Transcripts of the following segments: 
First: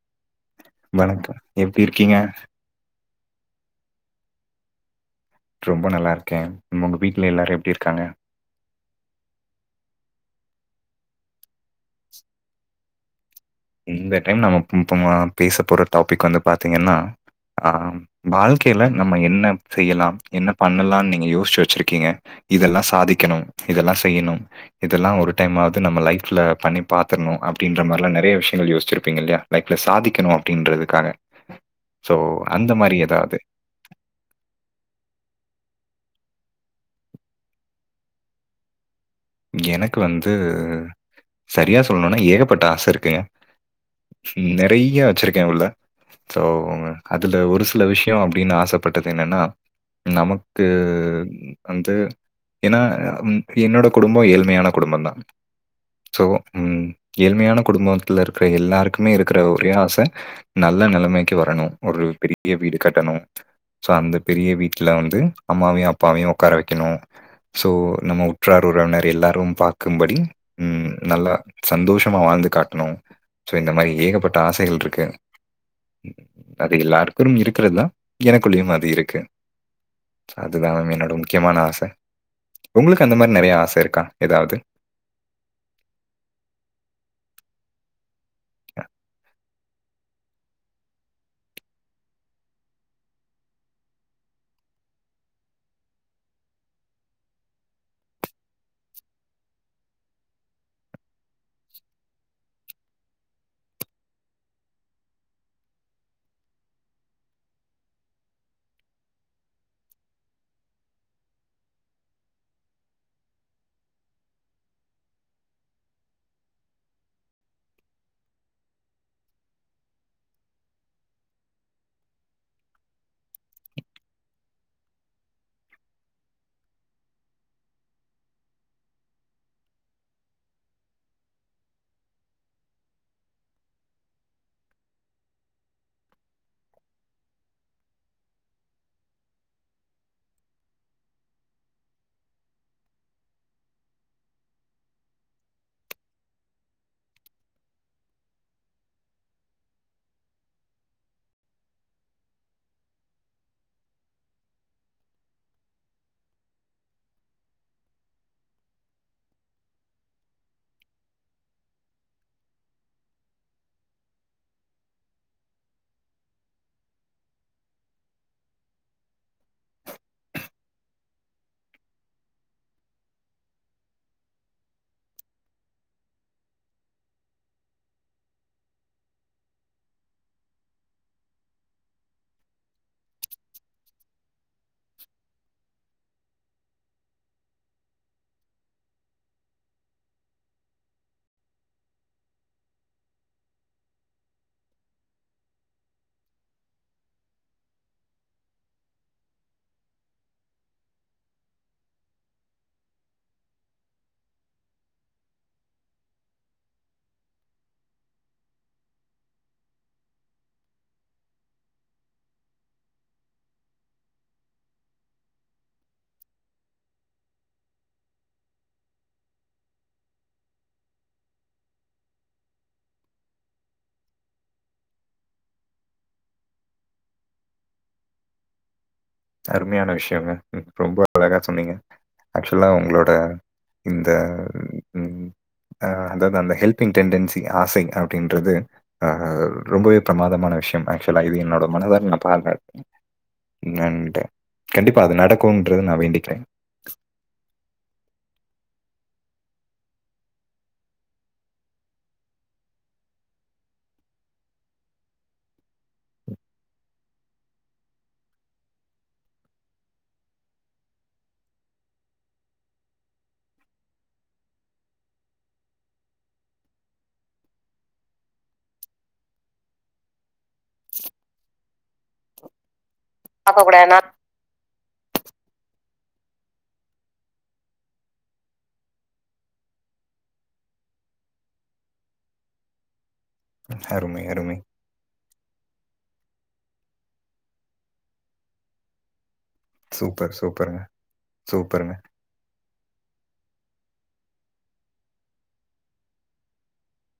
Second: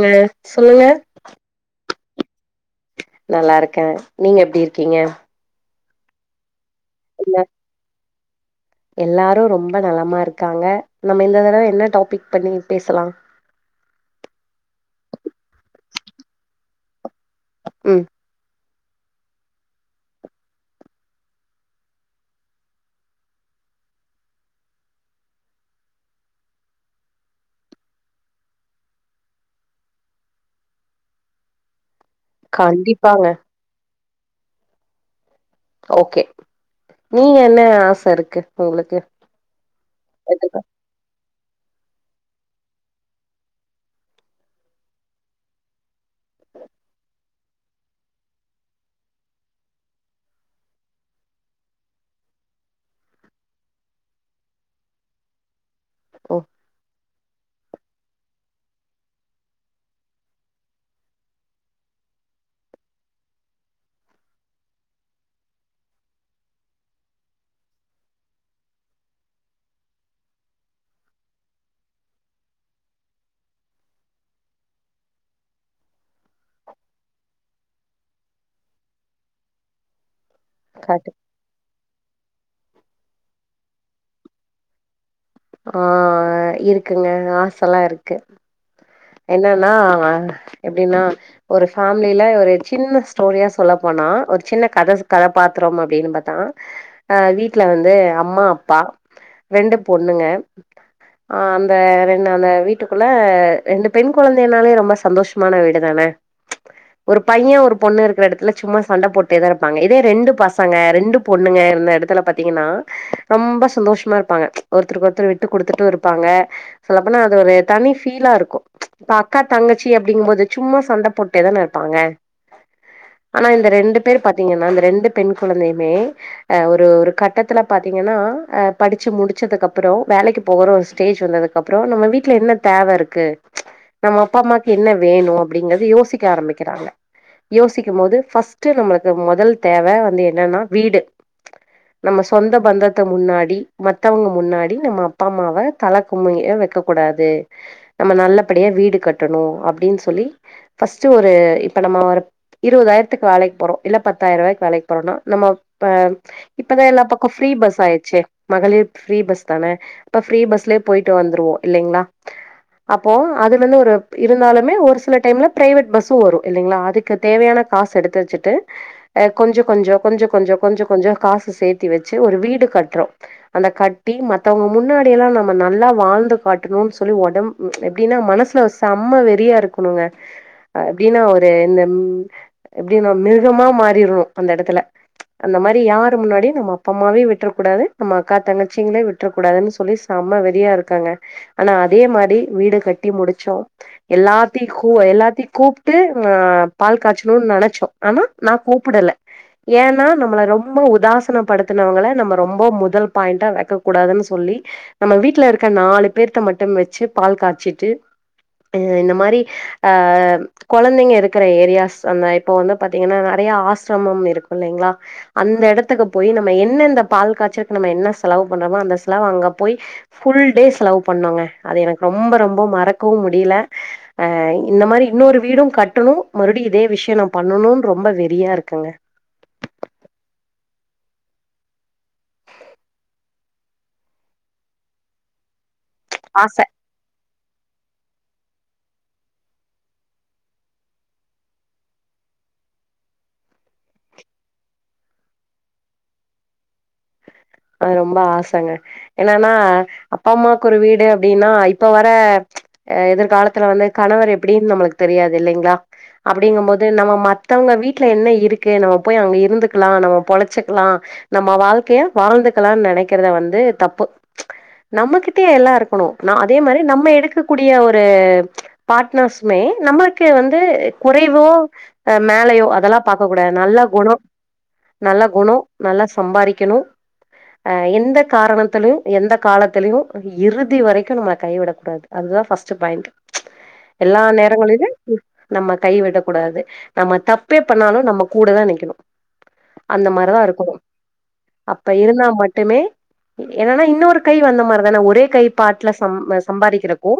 ங்க சொல்லுங்க வணக்கம் எப்டிருக்கீங்க நல்லாருக்கே நீங்க எப்டி இருக்கீங்க ரொம்ப நல்லாருக்கே உங்க வீட்ல இல்ல எல்லாரு எப்டி இருக்காங்க எல்லாரு ரொம்ப நலமா இருக்காங்க நம்ம இந்த தடவ என்ன டாபிக் பண்ணி பேசலா இந்த டைம் நம்ம பேச போற டாபிக் வந்து பாத்தீங்கன்னா ஆ ம் வாழ்க்கைல நம்ம என்ன செய்யலா என்ன பண்ணலானு நீங்க யோசிச்சு வச்சிருக்கீங்க இதெல்லா சாதிக்கணு இதெல்லா செய்யணு இதெல்லா ஒரு டைமாவது நம்ம லைஃப்ல பண்ணி பாத்துரணு அப்டின்ற மாரிலா நெறைய விஷய ங்கள் யோசிச்சிருப்பீங்க இல்லையா லைஃப்ல சாதிக்கணு அப்டின்றதுக்காக சோ அந்த மாரி கண்டிப்பாங்க எதாவது ஓகே நீங்க என்ன ஆச இருக்கு உங்களுக்கு எனக்கு வந்து எதுல சரியா சொல்லணுனா ஏகப்பட்ட ஆச இருக்குங்க நெறைய வச்சிருக்கே உள்ள சோ அதுல ஒரு சில விஷயோ அப்டின்னு ஆசப்பட்டது என்னன்னா நமக்கு வந்து ஏன்னா ம் என்னோட குடும்போ ஏழ்மையான குடும்பந்தா ஸோ ஓ ஏழ்மையான குடும்பத்துல இருக்குற எல்லாருக்குமே இருக்குற ஒரே ஆச நல்ல நெலமைக்கு வரணு ஒரு பெரிய வீடு கட்டணு சோ அந்த பெரிய வீட்ல வந்து அம்மாவையு அப்பாவையு உக்கார வைக்கணு சோ நம்ம உற்றார் உறவினர் எல்லாரு பாக்கும்படி ம் நல்லா சந்தோஷமா வாழ்ந்து காட்டணு சோ இந்த மாரி ஏகப்பட்ட ஆசைகள் இருக்கு அது எல்லாருக்கு இருக்குறதுதா எனக்குள்ளேயு அது இருக்கு அதுதா காட்டு என்னோட முக்கியமான ஆச உங்களுக்கு அந்த மாரி நெறையா ஆச இருக்கா எதாவது ஆ இருக்குங்க ஆசல்லா இருக்கு ஆஹ என்னன்னா எப்டின்னா ஒரு ஃபேம்லில ஒரு சின்ன ஸ்டோரியா சொல்ல போனா ஒரு சின்ன கதை கதாபாத்திரோ அப்படின்னு பாத்தா அ வீட்டுல வந்து அம்மா அப்பா ரெண்டு பொண்ணுங்க ஆ அந்த ரெண்டு அந்த வீட்டுக்குள்ள ரெண்டு பெண் கொழந்தைனாலே ரொம்ப சந்தோஷமான வீடு தான ஒரு பையே ஒரு பொண்ணு இருக்குற எடத்துல சும்மா சண்ட போட்டேதா இருப்பாங்க இதே ரெண்டு பசங்க ரெண்டு பொண்ணுங்க இருந்த எடத்துல பாத்திங்கன்னா ரொம்ப சந்தோஷமா இருப்பாங்க ஒருத்தருக்கு ஒருத்தர் விட்டு குடுத்துட்டு இருப்பாங்க சொல்லப்போனா அது ஒரு தனி ஃபீலா இருக்கு இப்ப அக்கா தங்கச்சி அப்டிங்கு போது சும்மா சண்டே போட்டே தான இருப்பாங்க ஆனா இந்த ரெண்டு பேரு பாத்தீங்கன்னா இந்த ரெண்டு பெண் குழந்தையுமே அ ஒரு ஒரு கட்டத்துல பாத்தீங்கன்னா அ படிச்சு முடிச்சதுக்கு அப்றோ வேலைக்கு போற ஒரு ஸ்டேஜ் வந்ததுக் அப்றோ நம்ம வீட்ல என்ன தேவ இருக்கு நம்ம அப்பா அம்மாக்கு என்ன வேணு அப்டிங்கறது யோசிக்க ஆரம்பிக்கிறாங்க யோசிக்கு போது ஃபர்ஸ்ட்டு நம்மள்து முதல் தேவ வந்து என்னன்னா வீடு நம்ம சொந்த பந்தத்து முன்னாடி மத்தவங் முன்னாடி நம்ம அப்பா அம்மாவ தல குமிய வக்க கூடாது நம்ம நல்லபடியா வீடு கட்டணு அப்டினு சொல்லி ஃபர்ஸ்ட்டு ஒரு இப்ப நம்ம வர் இருவதாயிரத்துக் வேலைக் போறோ இல்ல பத்தாய்ருவாய்கு வேலைக் போறோனா நம்ம ப இப்பதா எல்லா பக்கோ ஃப்ரீ பஸ் ஆயிச்சே மகளிர் ஃப்ரீ பஸ் தானே இப்ப ஃப்ரீ பஸ்லே போயிட்டு வந்துருவோ இல்லிங்களா அப்போ அதுவந்து ஒரு பி இருந்தாலுமே ஒரு சில டைம்ல பிரைவேட் பஸ்ஸு வரு இல்லிங்ளா அதுக் க்கு தேவையான காசு எடுத்து வச்சுட்டு அ கொஞ்சோ கொஞ்சோ கொஞ்சோ கொஞ்சோ கொஞ்சோ கொஞ்சோ காஸ் சேத்தி வச்சு ஒரு வீடு கட்றோ அந்த கட்டி மத்தவங்க முன்னாடி லா நம்ம நல்லா வாழ்ந்து பாட்டணுன் சொல்லி உடம் எப்டின்னா மனசுல செம்ம வெறியா இருக்குணுங்க அப்டினா ஒரு இந்த எப்டின்னா மிருகமா மாறிர்ணு அந்த இடத்துல அந்த மாரி யார் முன்னாடி நம்ம அப்பா அம்மாவயு விட்ற கூடாது நம்ம அக்கா தங்கச்சிங்ளை விட் ட்ற கூடாதுன் சொல்லி செம்ம வெறியா இருக்காங்க ஆனா அதே மாதி வீடு கட்டி முடிச்சோ எல்லாத்தியு கு எல்லாத்தியு கூப்புட்டு ஆ பால் காய்ச்சுணூனு நெனைச்சோ ஆனா நா கூப்புடல ஏனா நம்மள ரொம்ப உதாசன படுத்தினவங்கள நம்ம ரொம்ப முதல் பாயிண்டா வெக்க கூடாதுன்னு சொல்லி நம்ம வீட்ல இருக்க நாலு பேர்த்த மட்டு வச்சு பால் காய்ச்சிட்டு அ இந்த மாரி ஆ குழந்தைங்க இருக்கிற ஏரியாஸ் அந்த இப்ப வந்து பாத்தீங்கன்னா நெறைய ஆசிரமம் இருக் இல்லைங்ளா அந்த இடத்துக்கு போய் நம்ம என்ன இந்த பால் காச்சக் நம்ம என்ன செலவு பண்ணமோ அந்த செலவு அங்க போய் ஃபுல் டே செலவு பண்ணோங்க அது எனக்கு ரொம்ப ரொம்ப மறக்கவு முடில அ இந்த மாரி இன்னொரு வீடு கட்டணு மறுடிபயு இதே விஷய நா பண்ணணுனு ரொம்ப வெறியா இருக்கேங்க அருமையான விஷ்யங்க ரொம்ப அழகா சொன்னீங்க ஆக்சுவ்லா உங்களோட இந்த அ அதாது ஆச அந்த ஹெல்ப் ங் டென்டசி ஆசை அப்டின்றது ஆ ரொம்பவே பிரமாதமான விஷ்யோ ஆக்சுவலா இது என்னோட மனதார நா பாத்தே [unintelligible] கண்டிப்பா அது நடக்குன்றது நா வேண்டிக்றே அது ரொம்ப ஆசங்க என்னனா அப்பா அம்மாக்கு ஒரு வீடு அப்டின்னா இப்ப வர ஆ எதிர்காலத்துல வந்து கணவர் எப்டின்னு நமக்கு தெரியாது இல்லைங்ளா அப்டிங்கு போது நம்ம மத்தவங்க வீட்ல என்ன இருக்கு நம்ம போய் அங்க இருந்துக்லா நம்ம பொழச்சுக்லா நம்ம வாழ்கைய வாழ்ந்துக்லா நனைக்கிறத வந்து தப்பு நம்மகிட்யே எல்லா இருக்கணு நா அதே மாரி நம்ம எடுக்கக்கூடிய ஒரு பாட்னர்ஸுமே நம்ளுக்கு வந்து குறைவோ அ மேலயோ அதலா பாக்க கூடாது நல்ல குணோ நல்ல குணோ நல்லா சம்பாரிக்கணு அ எந்த காரணத்திலுயு எந்த காலத்திலுயு இறுதி வரைக்கு நம்ம கைவிடக் கூடாது அதுதா ஃபஸ்ட்டு பாயிண்ட் ப்ச் எல்லா அருமை, அருமை. நேரங்களியுமே நம்ம கைவிடக் கூடாது நம்ம தப்பே பண்ணாலு நம்ம கூட தா நிக்குணு சூப்பர் சூப்பர்ங்க அப்ப இருந்தா மட்டுமே என்னனா இன்னொரு கை வந்த மார்தான ஒரே கை பாட்ல சம் அ சம்பாதிக்கிறப்போ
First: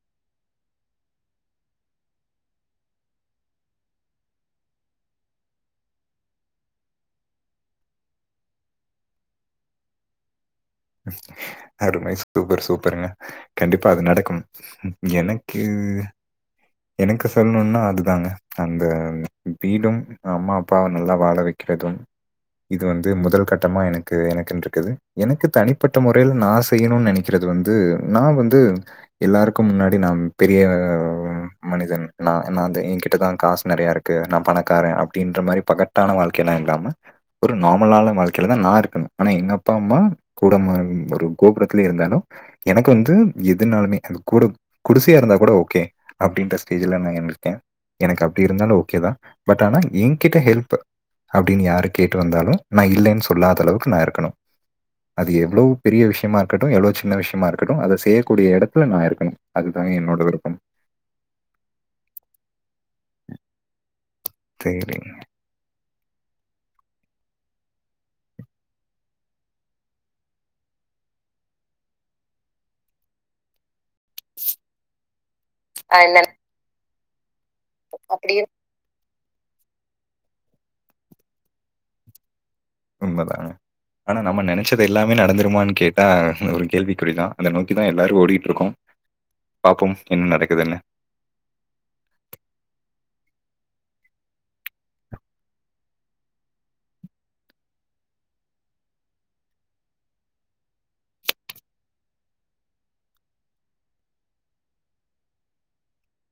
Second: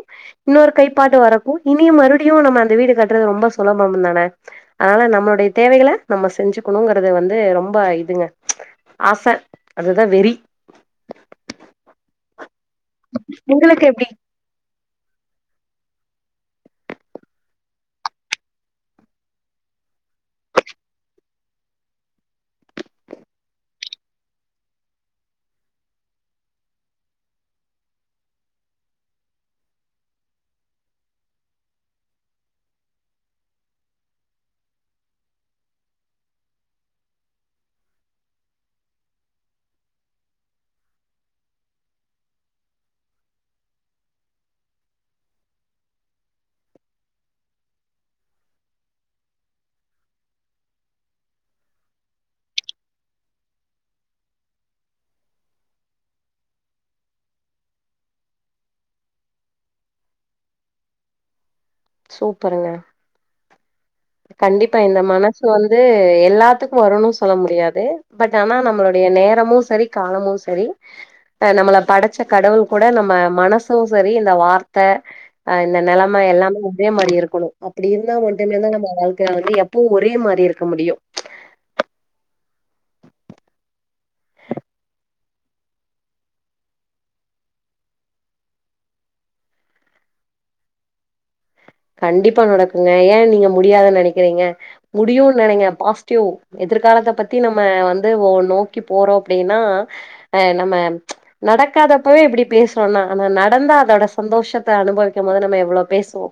இன்னொரு கைப்பாட்டு வரக்கு இனியு மறுவடியு நம்ம அந்த வீடு கட்டுறது ரொம்ப சுலபம் தானே அதனால நம்ளோடைய தேவைகள நம்ம செஞ்சுக்ணுங்கறது வந்து ரொம்ப இதுங்க ஆச அதுதா வெறி அருமை சூப்பர் சூப்பருங்க உங்களுக்கு கண்டிப்பா அது எப்டி நடக்கும் ம் எனக்கு எனக்கு சொல்ணுன்னா அதுதாங்க அங்க வீடும் அம்மா அப்பாவ நல்லா வாழ வெக்கிறதும் இது வந்து முதல் கட்டமா எனக்கு எனக்குன்ருக்குது எனக்கு தனிப்பட்ட முறைல நா செய்யணுனு நெனைக் க்கிறது வந்து நா வந்து எல்லாருக்கு முன்னாடி நா பெரிய மனிதன் நா நாந்தே எங்கிட்டதா காசு நெறைய இருக்கு நா பணக்காரே அப்டின்ற மாரி பகட் டான வாழ்க்கைன இல்லாம ஒரு நார்மலான வாழ்க்கைலதா நா இருக்கணு ஆனா எங்க அப்பா அம்மா கூடமா [inaudible] ஒரு கோபுரத்துலே இருந்தாலு எனக்கு வந்து எதுனாலுமே அது கூட குடிசயா இருந்தா கூட ஓகே அப்டின்ற ஸ்டேஜ்ல நா இருந்திருகே எனக்கு அப்டி இருந்தாலு ஓகேதா பட் ஆனா எங்கிட்ட ஹெல்ப்பு அப்டின் யாரு கேட்டு வந்தாலு நா இல்லேன் சொல்லாதளவுக்கு நா இருக்கணு அது எவ்ளோ பெரிய விஷயமா இருக்கட்டு எவ்ளோ சின்ன விஷயமா இருக்கட்டு அத செய்யக்கூடிய எடத்துல நா இருக்கணு அதுதா என்னோட விருப்பம் சூப்பருங்க கண்டிப்பா இந்த சரிங்க. மன சு வந்து எல்லாத்துக்கு வருணு சொல்ல முடியாது பட் ஆனா நம்ளோடைய நேரமு செரி காலமு செரி அ நம்மள படச்ச கடவுள் கூட நம்ம மனசும் செரி இந்த வார்த்த அ இந்த ஆ என்ன நெலம எல்லாமே இத்தே மாரி இருக்கணு அப்டி இருந்தா அப்படி இரு மட்டுமே தா நம்ப வாழ்க்கைல வந்து எப்போ ஒரே மாரி இருக்க முடியு உண்மதாங்க ஆனா நம்ம நெனைச்சது எல்லாமே நடந்துருமான் கேட்டா ஒரு கேள்விக்குறிதா அத நோக்கிதா எல்லாரு ஓடிட்ருக்கோ பாப்போம் என்ன நடக்குதுன்னு கண்டிப்பா நடக்குங்க ஏ நீங்க முடியாது நெனைக்கிறீங்க முடியுன் நெனைங்க பாஸ்ட்டிவ் எதிர்காலத்த பத்தி நம்ம வந்து ஒ நோக்கி போறோ அப்டின்னா அ நம்ம ப்ச் நடக்காதப்பவே இப்டி பேசுறோன்னா ஆனா நடந்தா அதோட சந்தோஷத்த அனுபவிக்கும் போது நம்ம எவ்ளோ பேஸ்வோ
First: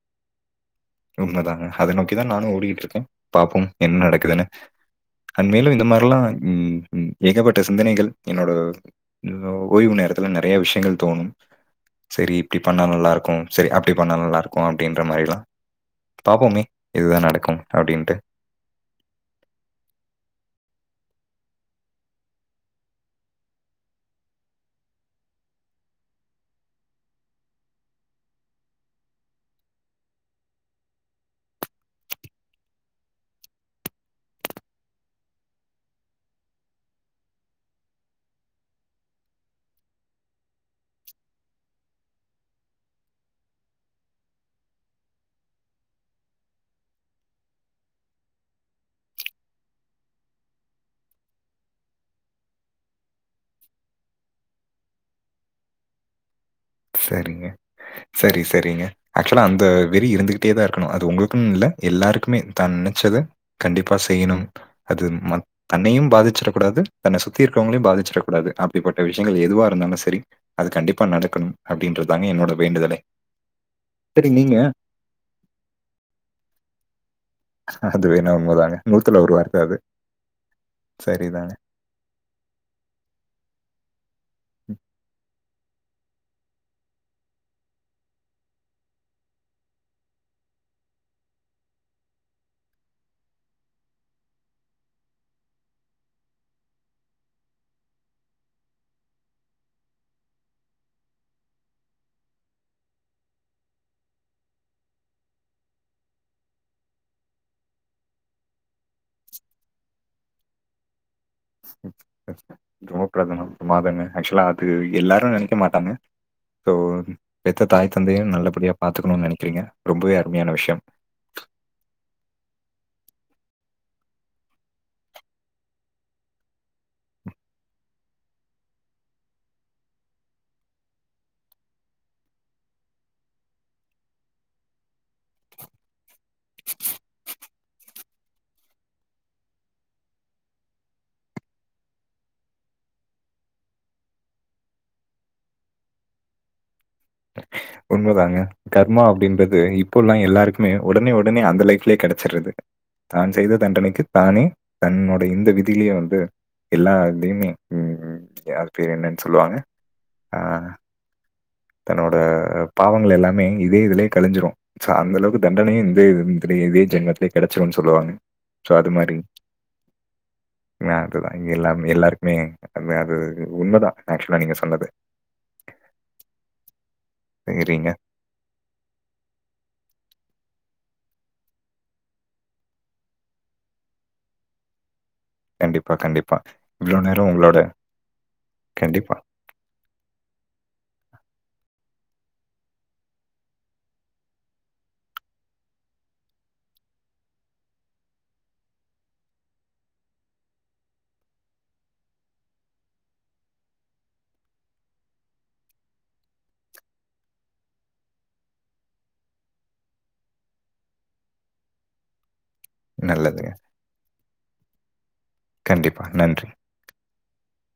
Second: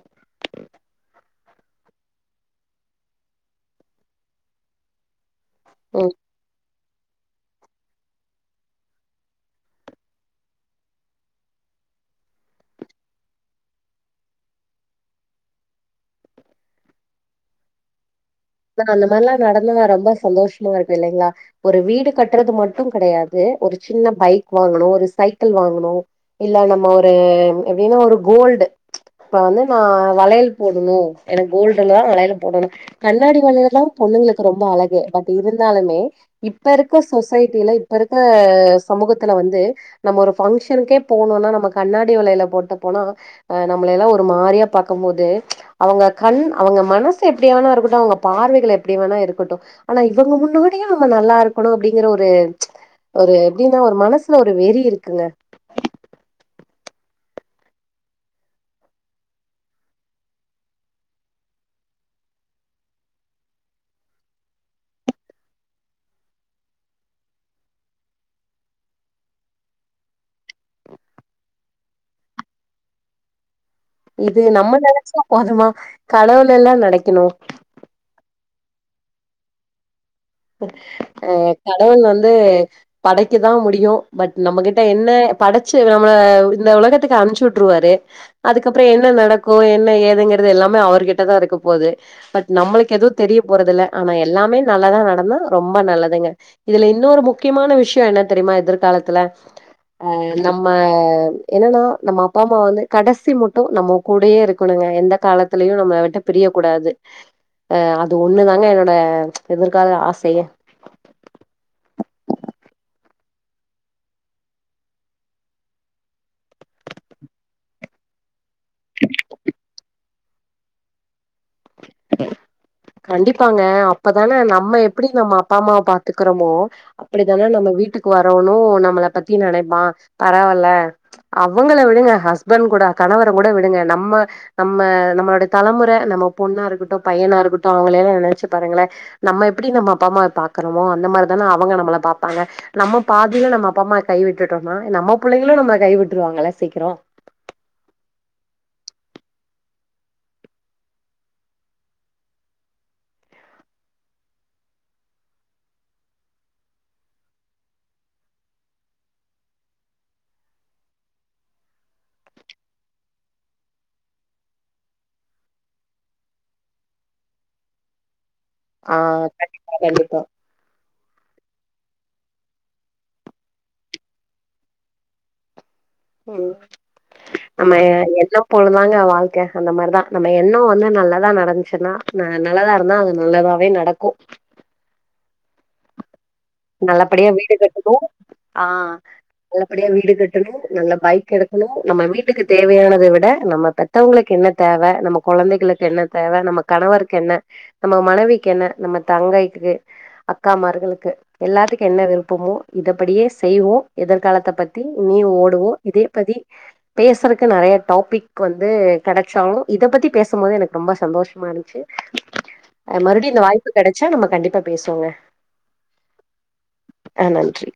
உண்மதாங்க அத நோக்கிதா நானு ஓடிக்கிட்ருக்கே பாப்போம் என்ன நடக்குதுனு கன்வேலு இந்த ம் மாரில்லா ம் ம் ஏகப்பட்ட சிந்தனைகள் என்னோட ஓ ஓய்வு நேரத்துல நெறைய விஷயங்கள் தோணும் செரி இப்டி பண்ணா நல்லாருக்கு செரி அப்டி பண்ணா நல்லா இருக்கு அப்டின்ற மாரிலா பாப்போமே எதுதா நடக்கும் அப்டின்ட்டு லா அந்த மாரிலா நடந்தனா ரொம்ப சந்தோஷமா இருக்கு இல்லேங்களா ஒரு வீடு கட்டுறது மட்டு கெடையாது ஒரு சின்ன பைக் வாங்கணு ஒரு சைக்கிள் வாங்கணு இல்ல நம்ம ஒரு எப்டினா ஒரு கோல்டு ப்ச் இப்ப வந்து நா வளையல் போடணு எனக்கு கோல்ட்ருந்தா வளையல் போடணு கண் கண்ணாடி வளையல்லா பொண்ணுங்களுக்கு ரொம்ப அழகு பட் இருந்தாலுமே இப்ப இருக்க சொசைட்டில இப்ப இருக்க சமூகத்துல வந்து நம்ம ஒரு ஃபங்க்ஷனுக்கே போனோனா நம்ம கண்ணாடி வளையல போட்டு போனா அ நம்மளல்லா ஒரு மாரியா பாக்கும்போது அவங்க கண் அவங்க மனசு எப்படியாவனா இருக்கட்டு பார்வைகள் எப்படி வேணா இருக்கட்டு ஆனா இவங்க முன்னாடியு நம்ம நல்லா இருக்கணு அப்படிங்கிற ஒரு ஒரு எப்டின்னா ஒரு மனசுல ஒரு வெறி இருக்குங்க சரிங்க சரி சரிங்க ஆக்சுவலா அந்த வெறி இருந்துகிட்டே தா இருக்கணு அது உங்களுக்குன்னு இல்ல எல்லாருக்குமே தா நினைச்சத கண்டிப்பா செய்யணு அது மட் தன்னயு பாதிச்சிட கூடாது தன்ன சுத்தி இருக்கிறவங்களையு பாதிச்சிட கூடாது அப்படிப்பட்ட விஷயங்கள் எதுவா இருந்தாலு சரி அது கண்டிப்பா நடக்கணு அப்படின்றதாங்க என்னோட வேண்டுதலே சரி இது நீங்க நம்ம நெனைச்சா போதுமா கடவுள்லல்லா நெனைக்கணு அது வேனா உண்மதாங்க நூத்துல ஒரு வார்த்த அது அஹ் சரிதாங்க. கடவுள் வந்து படைக்க தா முடியு பட் நம்மகிட்ட என்ன படச்சு நம்மள இந்த உலகத்துக்கு அனுப்ச்சு விட்டுருவாரு அதுக்கப்ரோ என்ன நடக்கு என்ன ஏதுங்கறது எல்லாமே அவர்கிட்டதா இருக்க போது பட் நம்மளுக்கு எதுவு தெரிய போறது இல்ல ஆனா எல்லாமே நல்லாதா நடக் னா ரொம்ப நல்லதுங்க இதுல இன்னொரு முக்கியமான விஷயோ என்ன தெரியுமா எதிர்காலத்துல ஆஹ் நம்ம என்னன்னா நம்ம அப்பா அம்மா வந்து கடைசி முட்டு நம்ம கூடயே இருக்கணுங்க எந்த காலத்திலயு நம்மள விட்டு பிரிய கூடாது அஹ் அது ஒண்ணுதாங்க என்னோட ச் எதிர்கால ஆசயே ட்ராப்ல அது ப்ரமாதங்க ஆக்சுவலா அது எல்லாரு நெனைக்க மாட்டாங்க சோ பெத்த தாய் தந்தையு நல்லபடியா பாத்துக்கணுனு நெனக்கிறீங்க ரொம்பவே அருமையான விஷயம் அ [unintelligible] ஹ் கண்டிப்பாங்க அப்பதானே நம்ம எப்டி நம்ம அப்பா அம்மாவ பாத்துக்றோமோ அப்டித்தானே நம்ம வீட்டுக்கு வர்றவனு நம்மள பத்தி நெனப்பா பரவால அவங்கள விடுங்க ஹஸ்பண்ட் கூட கணவர கூட விடுங்க நம்ம நம்ம நம்மளோடைய தலமுற நம்ம பொண்ணா இருக்கட்டு பையனா இருக்கட்டு அவங்கள எல்லா நெனச்சு பாருங்களே நம்ம எப்டி நம்ம அப்பா அம்மாவ பாக்றோமோ அந்த மாரிதானே அவங்க நம்மள பாப்பாங்க நம்ம பாதில நம்ம அப்பாம்மாய கை விட்டுடோம்னா நம்ம புள்ளைகளு நம்மள கை விட்டுருவாங்கள்ல சீக்கிரோ உண்மதாங்க கர்மா அப்டின்றது இப்போல்லா எல்லாருக்குமே உடனே உடனே அந்த லைஃப்லயே கெடச்சிரது தான் செய்த தண்டனைக்கு தானே தன்னோட இந்த விதிலயே வந்து எல்லா தயுமே உம் யார் பேரு என்னன்னு சொல்லுவாங்க ஆஹ் தன்னோட பாவங்கள் எல்லாமே இதே இதுலயே கழிஞ்சிரு ஷோ அந்த அளவுக்கு தண்டனையு இந்த இதுலயே இதே ஜென்மத்லயே கெடச்சிருன்னு சொல்லுவாங்க சோ அது ஆ மாரி கண்டிப்பா கண்டிப்பா ன அதுதா இங்கே எல்லாமே எல்லாருக்குமே அது அது உண்மைதா ஆக்சுவலா நீங்க சொன்னது உம் நம்ம சரிங்க. எண்ணம் போல தாங்க வாழ்க்க அந்த மாரிதா நம்ம எண்ணோ வந்து நல்லதா நடந்துச்சுன்னா நல்லதா இருந்தா அது நல்லதாவே ந நடக்கு கண்டிப்பா கண்டிப்பா இவ்வளோ நல்லபடியா நேரம் வீடு உங்களோட கட்டணு ஆஹ் கண்டிப்பா. நல்லபடியா வீடு கட்டணு நல்ல பைக் எடுக்கணு நம்ம வீட்டுக்கு தேவையானத விட நம்ம பத் மத்தவங்களுக்கு என்ன தேவ நம்ம கொழந்தைகளுக்கு என்ன தேவ நம்ம கணவருக்கு என்ன நம்ம மனைவிக்கு என்ன நம்ம தங்கைக்கு அக்கா மார்களுக்கு எல்லாத்துக்கு என்ன விருப்பமோ இத படியே செய்வோ எதிர்காலத்த பத்தி இனியு ஓடுவோ இதே பதி பேசுறக்கு நெறய டாபிக் வந்து கெடச்சாலு இத பத்தி பேசும்போது எனக்கு ரொம்ப சந்தோஷ்மா இருந்ச்சு அ மறுபடியு இந்த நல்லதுங்க. வாய்ப்பு கெடச்சா நம்ம கண்டிப்பா பேசுவோங்க கண்டிப்பா நன்றி அ நன்றி